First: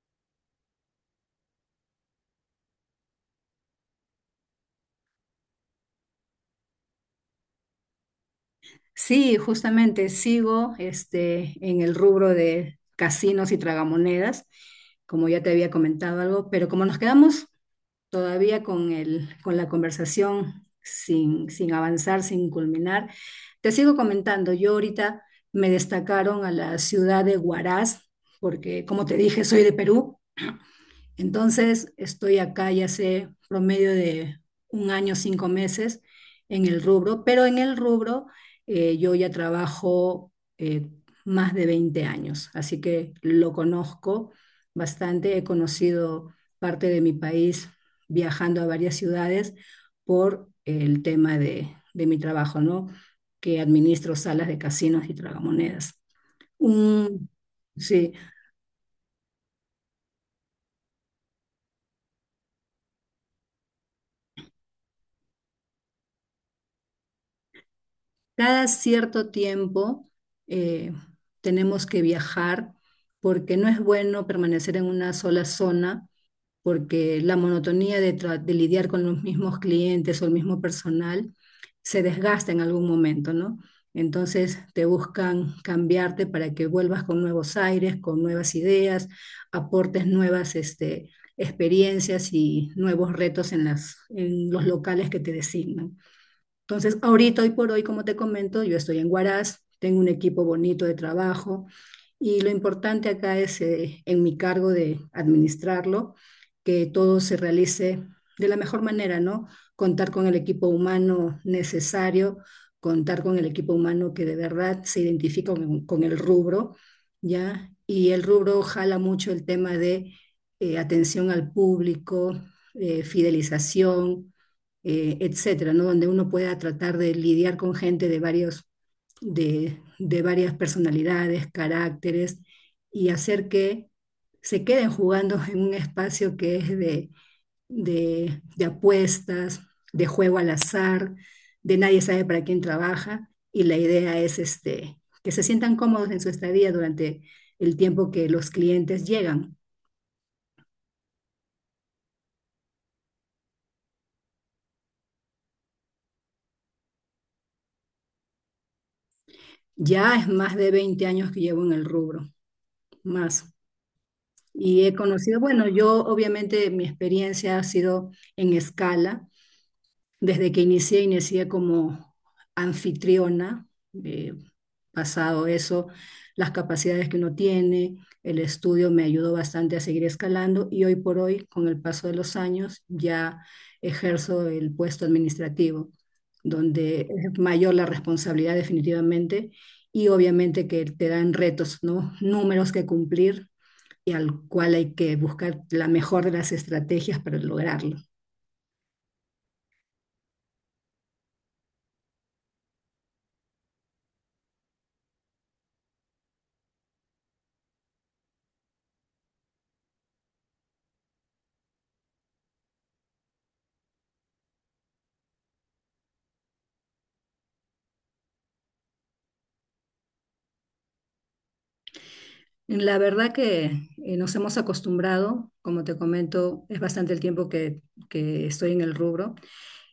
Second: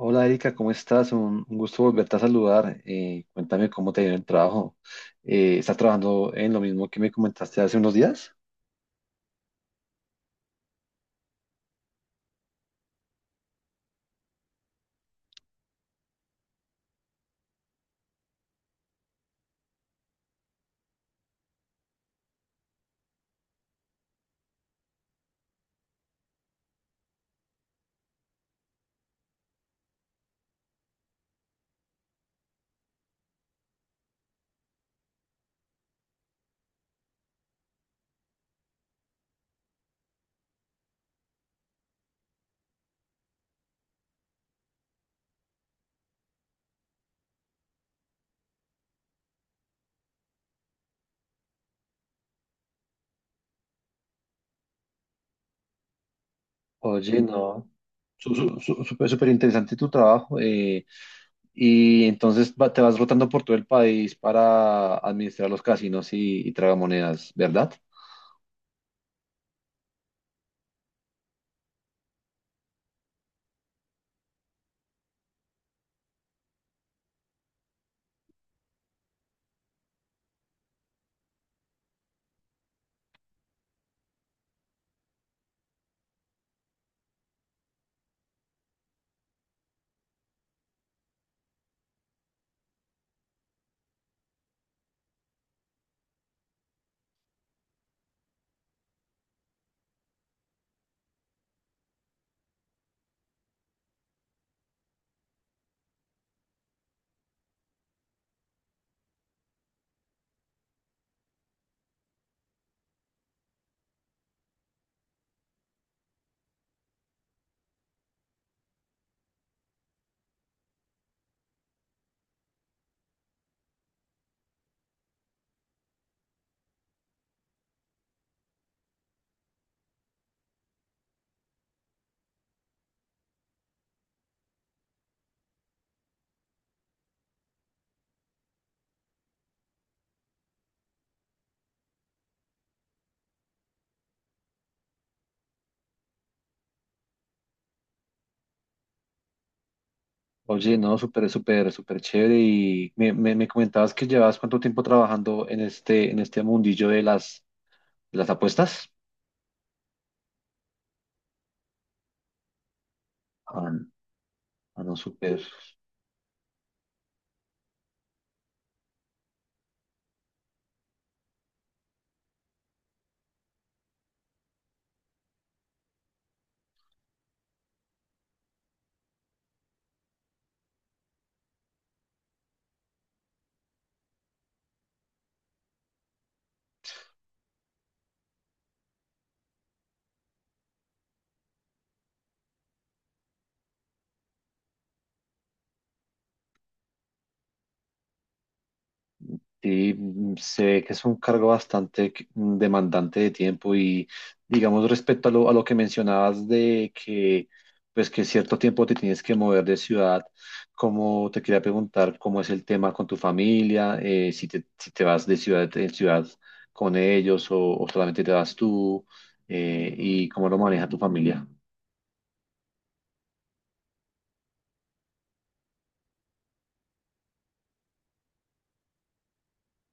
Hola Erika, ¿cómo estás? Un gusto volverte a saludar. Cuéntame cómo te ha ido el trabajo. ¿Estás trabajando en lo mismo que me comentaste hace unos días? Sí, justamente sigo este, en el rubro de casinos y tragamonedas, como ya te había comentado algo, pero como nos quedamos todavía con la conversación sin avanzar, sin culminar, te sigo comentando. Yo ahorita me destacaron a la ciudad de Huaraz, porque como te dije, soy de Perú. Entonces, estoy acá ya hace promedio de un año, 5 meses en el rubro, pero en el rubro yo ya trabajo eh, más de 20 años, así que lo conozco bastante, he conocido parte de mi país viajando a varias ciudades por el tema de mi trabajo, ¿no? Que administro salas de casinos y tragamonedas. Oye, Un, no. sí. Súper súper interesante tu trabajo. Y entonces te vas rotando por todo el país para administrar los casinos y tragamonedas, ¿verdad? Cada cierto tiempo, eh, tenemos que viajar porque no es bueno permanecer en una sola zona, porque la monotonía de lidiar con los mismos clientes o el mismo personal se desgasta en algún momento, ¿no? Entonces te buscan cambiarte para que vuelvas con nuevos aires, con nuevas ideas, aportes nuevas experiencias y nuevos retos en en los locales que te designan. Entonces, ahorita, hoy por hoy, como te comento, yo estoy en Huaraz, tengo un equipo bonito de trabajo y lo importante acá es, en mi cargo de administrarlo, que todo se realice de la mejor manera, ¿no? Contar con el equipo humano necesario, contar con el equipo humano que de verdad se identifica con el rubro, ¿ya? Y el rubro jala mucho el tema de, atención al público, fidelización, etcétera, ¿no? Donde uno pueda tratar de lidiar con gente de varias personalidades, caracteres, y hacer que se queden jugando en un espacio que es de apuestas, de juego al azar, de nadie sabe para quién trabaja, y la idea es que se sientan cómodos en su estadía durante el tiempo que los clientes llegan. Oye, no, súper, súper, súper chévere. Y me comentabas que llevas cuánto tiempo trabajando en en este mundillo de de las apuestas. Ya es más de 20 años que llevo en el rubro, más. Ah, Y he no, conocido, súper. bueno, yo obviamente mi experiencia ha sido en escala. Desde que inicié como anfitriona, eh, pasado eso, las capacidades que uno tiene, el estudio me ayudó bastante a seguir escalando y hoy por hoy, con el paso de los años, ya ejerzo el puesto administrativo, donde es mayor la responsabilidad definitivamente y obviamente que te dan retos, ¿no? Números que cumplir y al cual hay que buscar la mejor de las estrategias para lograrlo. Sí, se ve que es un cargo bastante demandante de tiempo y digamos respecto a a lo que mencionabas de que pues que cierto tiempo te tienes que mover de ciudad, como te quería preguntar cómo es el tema con tu familia, si te vas de ciudad en ciudad con ellos o solamente te vas tú, y cómo lo maneja tu familia. La verdad que, nos hemos acostumbrado, como te comento, es bastante el tiempo que estoy en el rubro.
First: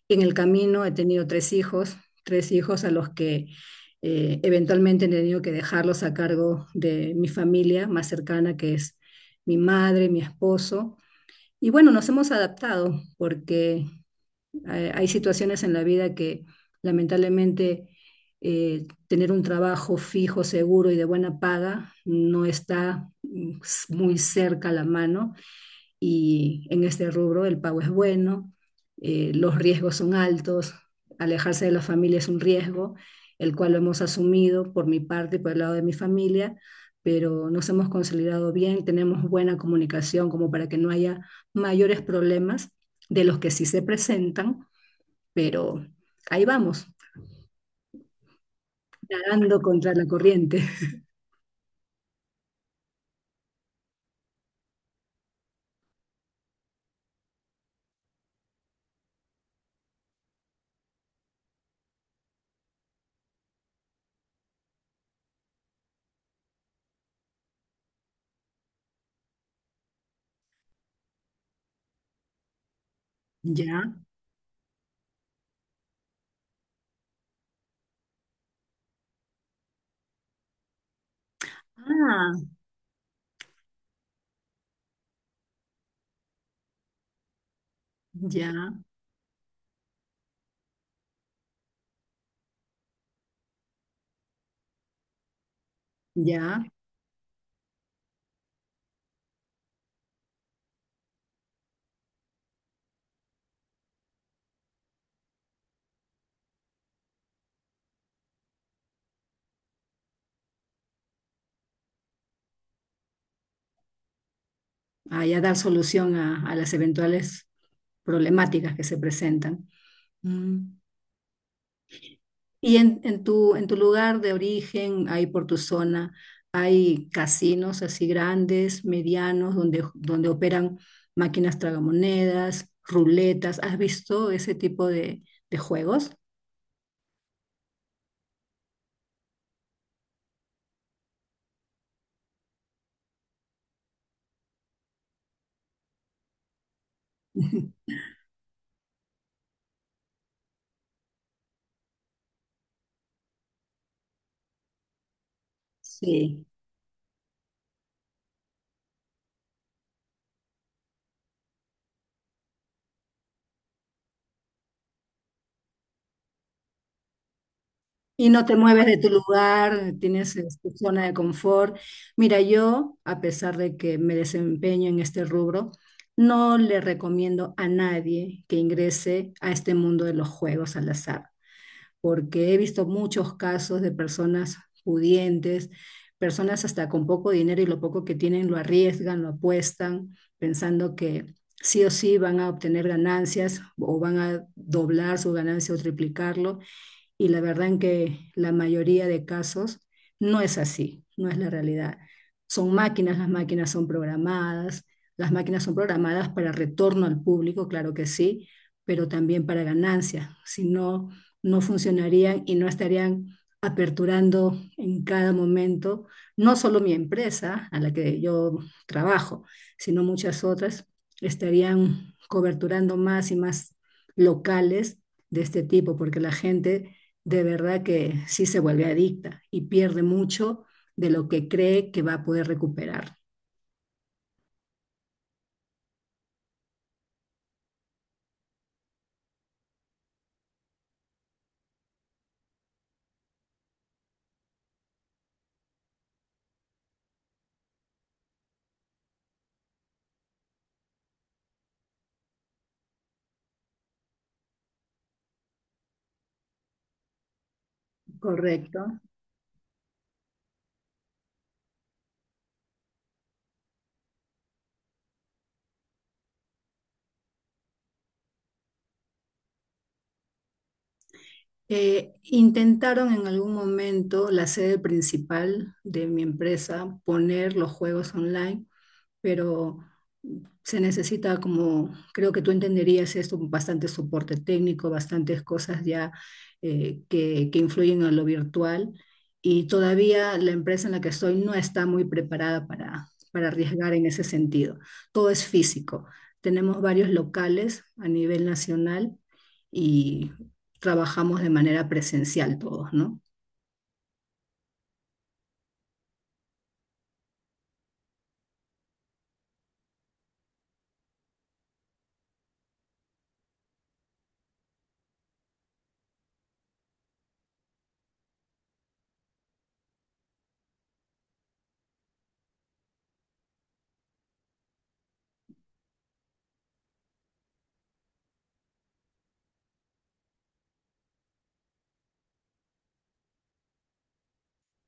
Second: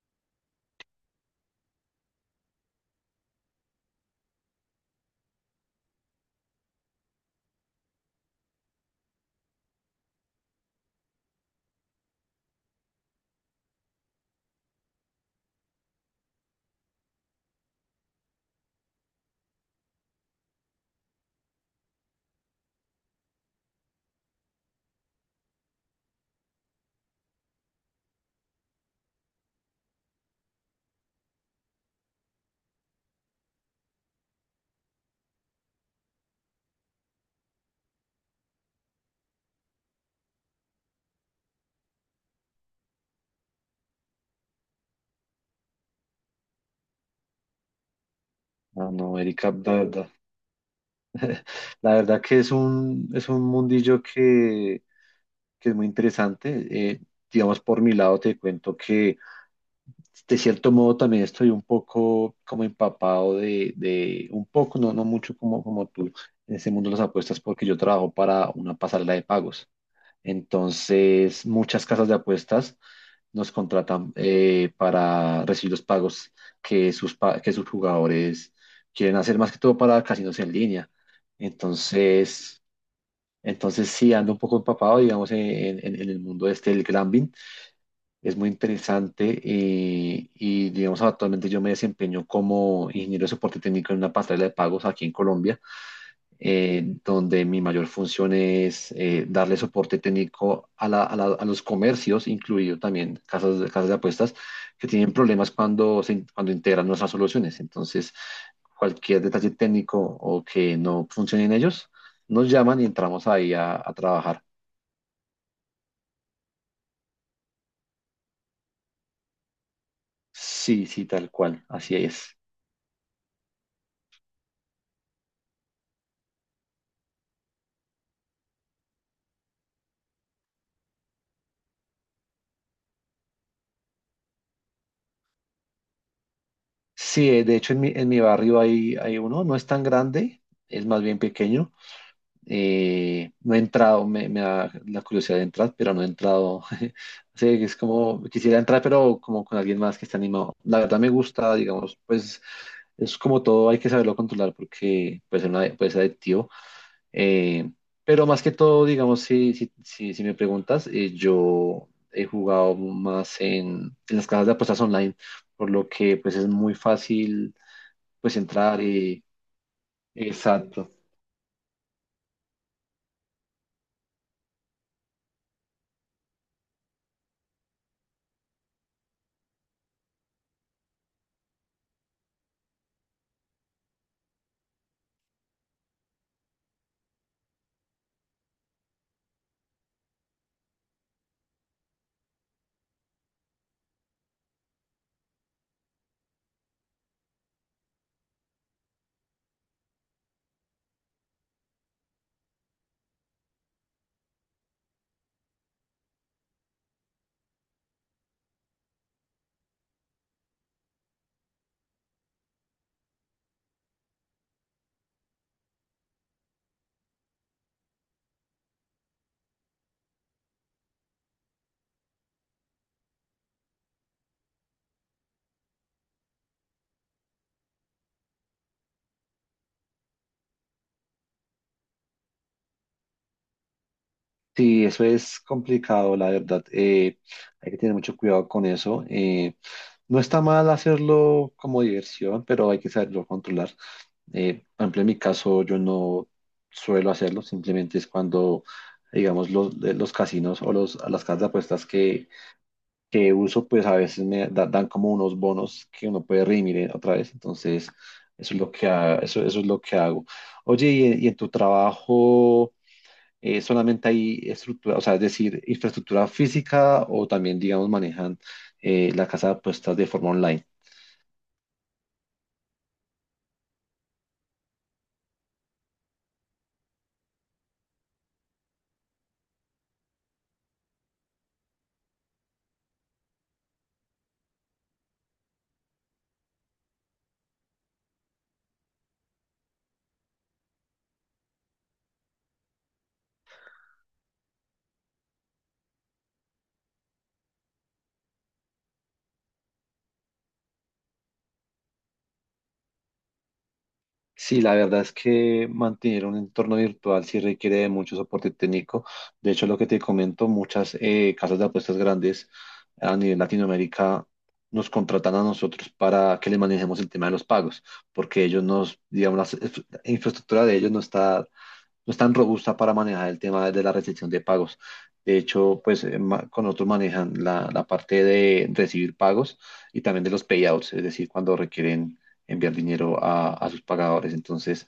En el camino he tenido tres hijos, a los que eventualmente he tenido que dejarlos a cargo de mi familia más cercana, que es mi madre, mi esposo. Y bueno, nos hemos adaptado porque, hay situaciones en la vida que lamentablemente, tener un trabajo fijo, seguro y de buena paga no está, muy cerca a la mano, y en este rubro el pago es bueno, los riesgos son altos, alejarse de la familia es un riesgo, el cual lo hemos asumido por mi parte y por el lado de mi familia, pero nos hemos consolidado bien, tenemos buena comunicación como para que no haya mayores problemas de los que sí se presentan, pero ahí vamos, Ah, no, Erika, nadando contra la corriente. la verdad que es es un mundillo que es muy interesante. Digamos, por mi lado te cuento que de cierto modo también estoy un poco como empapado de un poco, no, no mucho como, como tú, en ese mundo de las apuestas porque yo trabajo para una pasarela de pagos. Entonces, muchas casas de apuestas nos Ya, contratan, para recibir los pagos que que sus jugadores quieren hacer, más que todo para casinos en línea. ah, Entonces, entonces sí, ando un poco empapado, digamos, en el mundo este del gambling. Es muy ya, interesante, y, digamos, actualmente yo me desempeño como ingeniero de soporte técnico en una pasarela de pagos aquí en Colombia, ya, donde mi mayor función es, darle soporte técnico a los comercios, incluido también casas de apuestas, que tienen problemas cuando integran nuestras soluciones. Entonces, cualquier detalle técnico o que no funcione en ellos, nos llaman y entramos ahí a trabajar. ah, ya dar solución a las eventuales problemáticas que se presentan. Mm. Sí, sí, tal cual, así es. Y en tu lugar de origen, ahí por tu zona, hay casinos así grandes, medianos, donde operan máquinas tragamonedas, ruletas. ¿Has visto ese tipo de juegos? Sí, de hecho en en mi barrio hay uno, no es tan grande, es más bien pequeño. No he entrado, me da la curiosidad de entrar, pero no he entrado. Sí, es como, quisiera entrar, pero como con alguien más que esté animado. La verdad me gusta, digamos, pues es como todo, hay que saberlo controlar porque puede ser Sí. adictivo. Eh, pero más que todo, digamos, si me preguntas, yo he jugado más en las casas de apuestas online, por lo que pues es muy fácil Y pues no te entrar mueves de tu y... lugar, tienes, tu Exacto. zona de confort. Mira, yo, a pesar de que me desempeño en este rubro, no le recomiendo a nadie que ingrese a este mundo de los juegos al azar, porque he visto muchos casos de personas pudientes, personas hasta con poco dinero y lo poco que tienen lo arriesgan, lo apuestan, pensando que sí o sí van a obtener ganancias o van a doblar su ganancia o triplicarlo, y la verdad en que la mayoría de casos no es así, no es la realidad. Son máquinas, las máquinas son programadas, las máquinas son programadas para retorno al público, claro que sí, pero también para ganancia. Si no, no funcionarían y no estarían aperturando en cada momento, no solo mi empresa a la que yo trabajo, sino muchas otras, estarían coberturando más y más locales de este tipo, porque la gente de verdad que sí se vuelve adicta y pierde mucho de lo que cree que va a poder recuperar. Sí, eso es complicado, la verdad. Hay que tener mucho cuidado con eso. No está mal hacerlo como diversión, pero hay que saberlo controlar. Por ejemplo, en mi caso, yo no suelo hacerlo, simplemente es cuando, digamos, los casinos o las casas de apuestas que uso, pues a veces dan como unos bonos que uno puede redimir, otra vez. Entonces, eso es Correcto. Eso es lo que hago. Oye, y en tu trabajo, solamente hay estructura, o sea, es decir, infraestructura física o también, digamos, manejan, la casa de apuestas de forma online. Intentaron en algún momento la sede principal de mi empresa poner los juegos online, pero se necesita como, creo que tú entenderías esto, bastante soporte técnico, bastantes cosas ya, que influyen en lo virtual, y todavía la empresa en la que estoy no está muy preparada para arriesgar en ese sentido. Todo es físico. Tenemos varios locales a nivel nacional y trabajamos de manera presencial todos, ¿no? Sí, la verdad es que mantener un entorno virtual sí requiere de mucho soporte técnico. De hecho, lo que te comento, muchas, casas de apuestas grandes a nivel Latinoamérica nos contratan a nosotros para que les manejemos el tema de los pagos, porque ellos nos, digamos, infraestructura de ellos no está, no es tan robusta para manejar el tema de la recepción de pagos. De hecho, pues, con otros manejan la parte de recibir pagos y también de los payouts, es decir, cuando requieren enviar dinero a sus pagadores. Entonces,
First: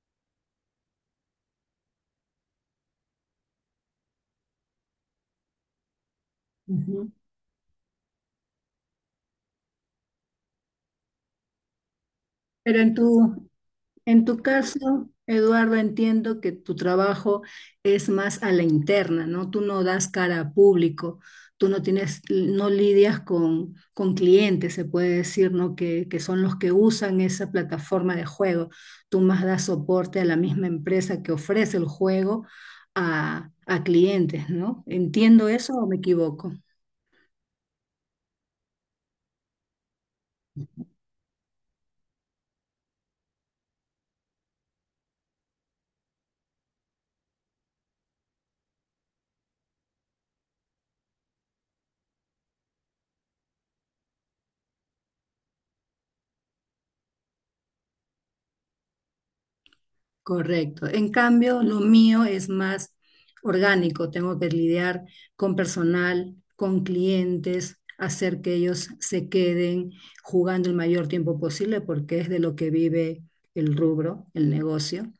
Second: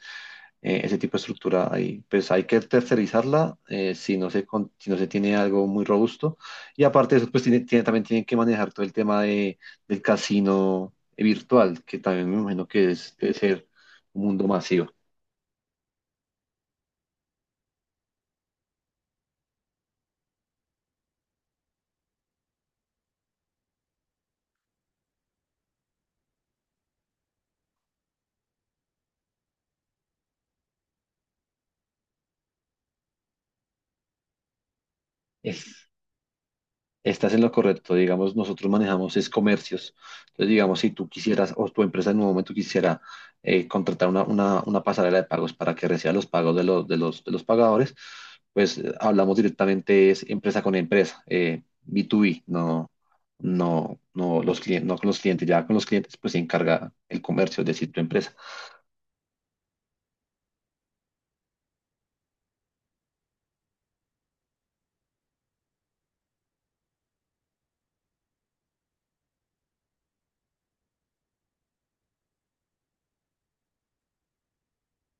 ese tipo de estructura ahí, pues hay que tercerizarla, si no se, si no se tiene algo muy robusto. Y Ujú. aparte de eso, pues también tienen que manejar todo el tema de, del casino virtual, que también me imagino Pero que en es, debe tu, ser En un tu mundo masivo. caso, Eduardo, entiendo que tu trabajo es más a la interna, ¿no? Tú no das cara a público, tú no tienes, no lidias con clientes, se puede decir, ¿no? Que son los que usan esa plataforma de juego. Tú más das soporte a la misma empresa que ofrece el juego a clientes, ¿no? ¿Entiendo eso o me equivoco? Estás en lo correcto. Digamos, nosotros manejamos es comercios. Entonces, digamos, si tú quisieras o tu empresa en un momento quisiera, contratar una pasarela de pagos para que reciba los pagos de los pagadores, pues, hablamos directamente es empresa con empresa, B2B, no, no, no, los clientes, no con los clientes. Ya con los clientes, pues se encarga el comercio, es decir, tu empresa. Correcto. En cambio, lo mío es más orgánico. Tengo que lidiar con personal, con clientes, hacer que ellos se queden jugando el mayor tiempo posible porque es de lo que vive el rubro, el negocio.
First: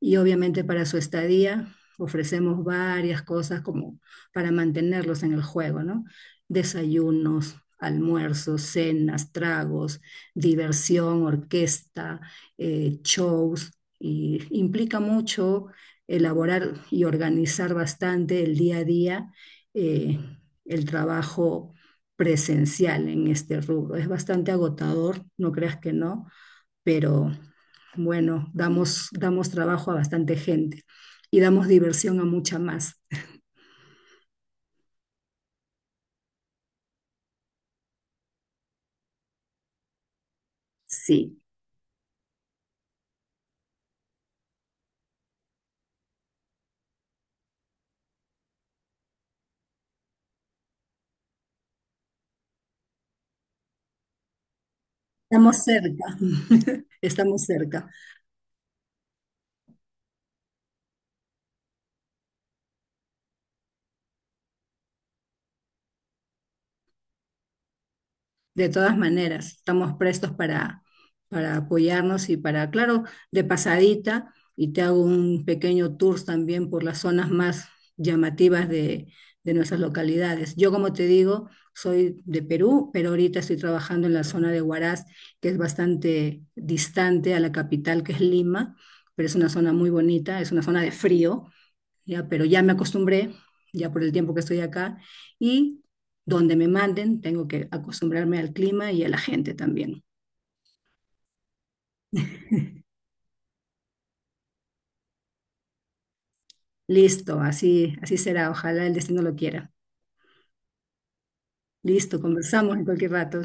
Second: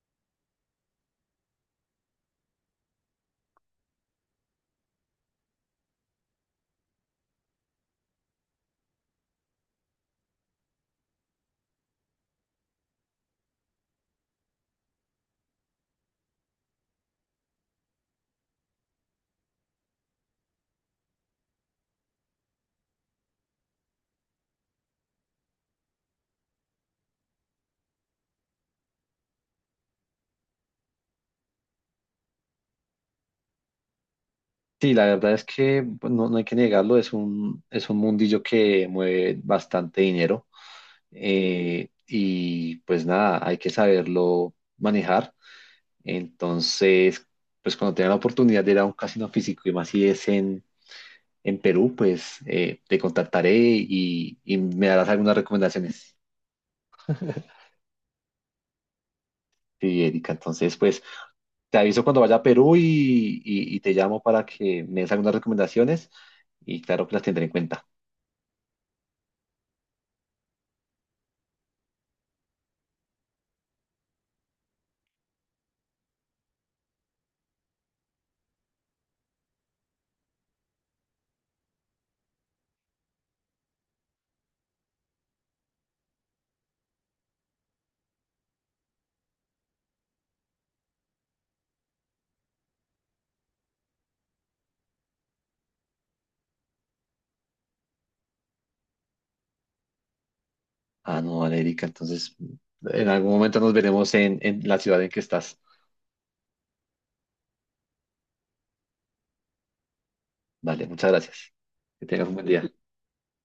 Y obviamente para su estadía ofrecemos varias cosas como para mantenerlos en el juego, ¿no? Desayunos, almuerzos, cenas, tragos, diversión, orquesta, shows, y implica mucho elaborar y organizar bastante el día a día, eh, el trabajo presencial en este rubro. Es bastante agotador, no creas que no, pero bueno, damos trabajo a bastante gente y damos diversión a mucha más. Sí, la verdad es que pues, no, no hay que negarlo, es es un mundillo que mueve bastante dinero. Sí, Y pues nada, hay que saberlo manejar. Entonces, pues cuando tenga la oportunidad de ir a un casino físico y más si es en Perú, pues, te contactaré y me darás algunas estamos cerca, recomendaciones. estamos cerca. Sí, Erika, entonces pues te aviso cuando vaya a Perú y te llamo para que me des algunas recomendaciones y claro que las tendré en cuenta. De todas maneras, estamos prestos para apoyarnos y para, claro, de pasadita, y te hago un pequeño tour también por las zonas más llamativas de nuestras localidades. Yo, como te digo, soy de Perú, pero ahorita estoy trabajando en la zona de Huaraz, que es bastante distante a la capital, que es Lima, pero es una zona muy bonita, es una zona de frío, ya, pero ya me acostumbré, ya por el tiempo que estoy acá, y donde me manden, tengo que acostumbrarme al clima y a la gente también. Ah, no, vale, Erika, entonces en algún momento nos veremos en la ciudad en que estás. Listo, así, así será, ojalá el destino lo quiera. Vale, muchas gracias. Que Listo, tengas un buen día. conversamos en cualquier rato.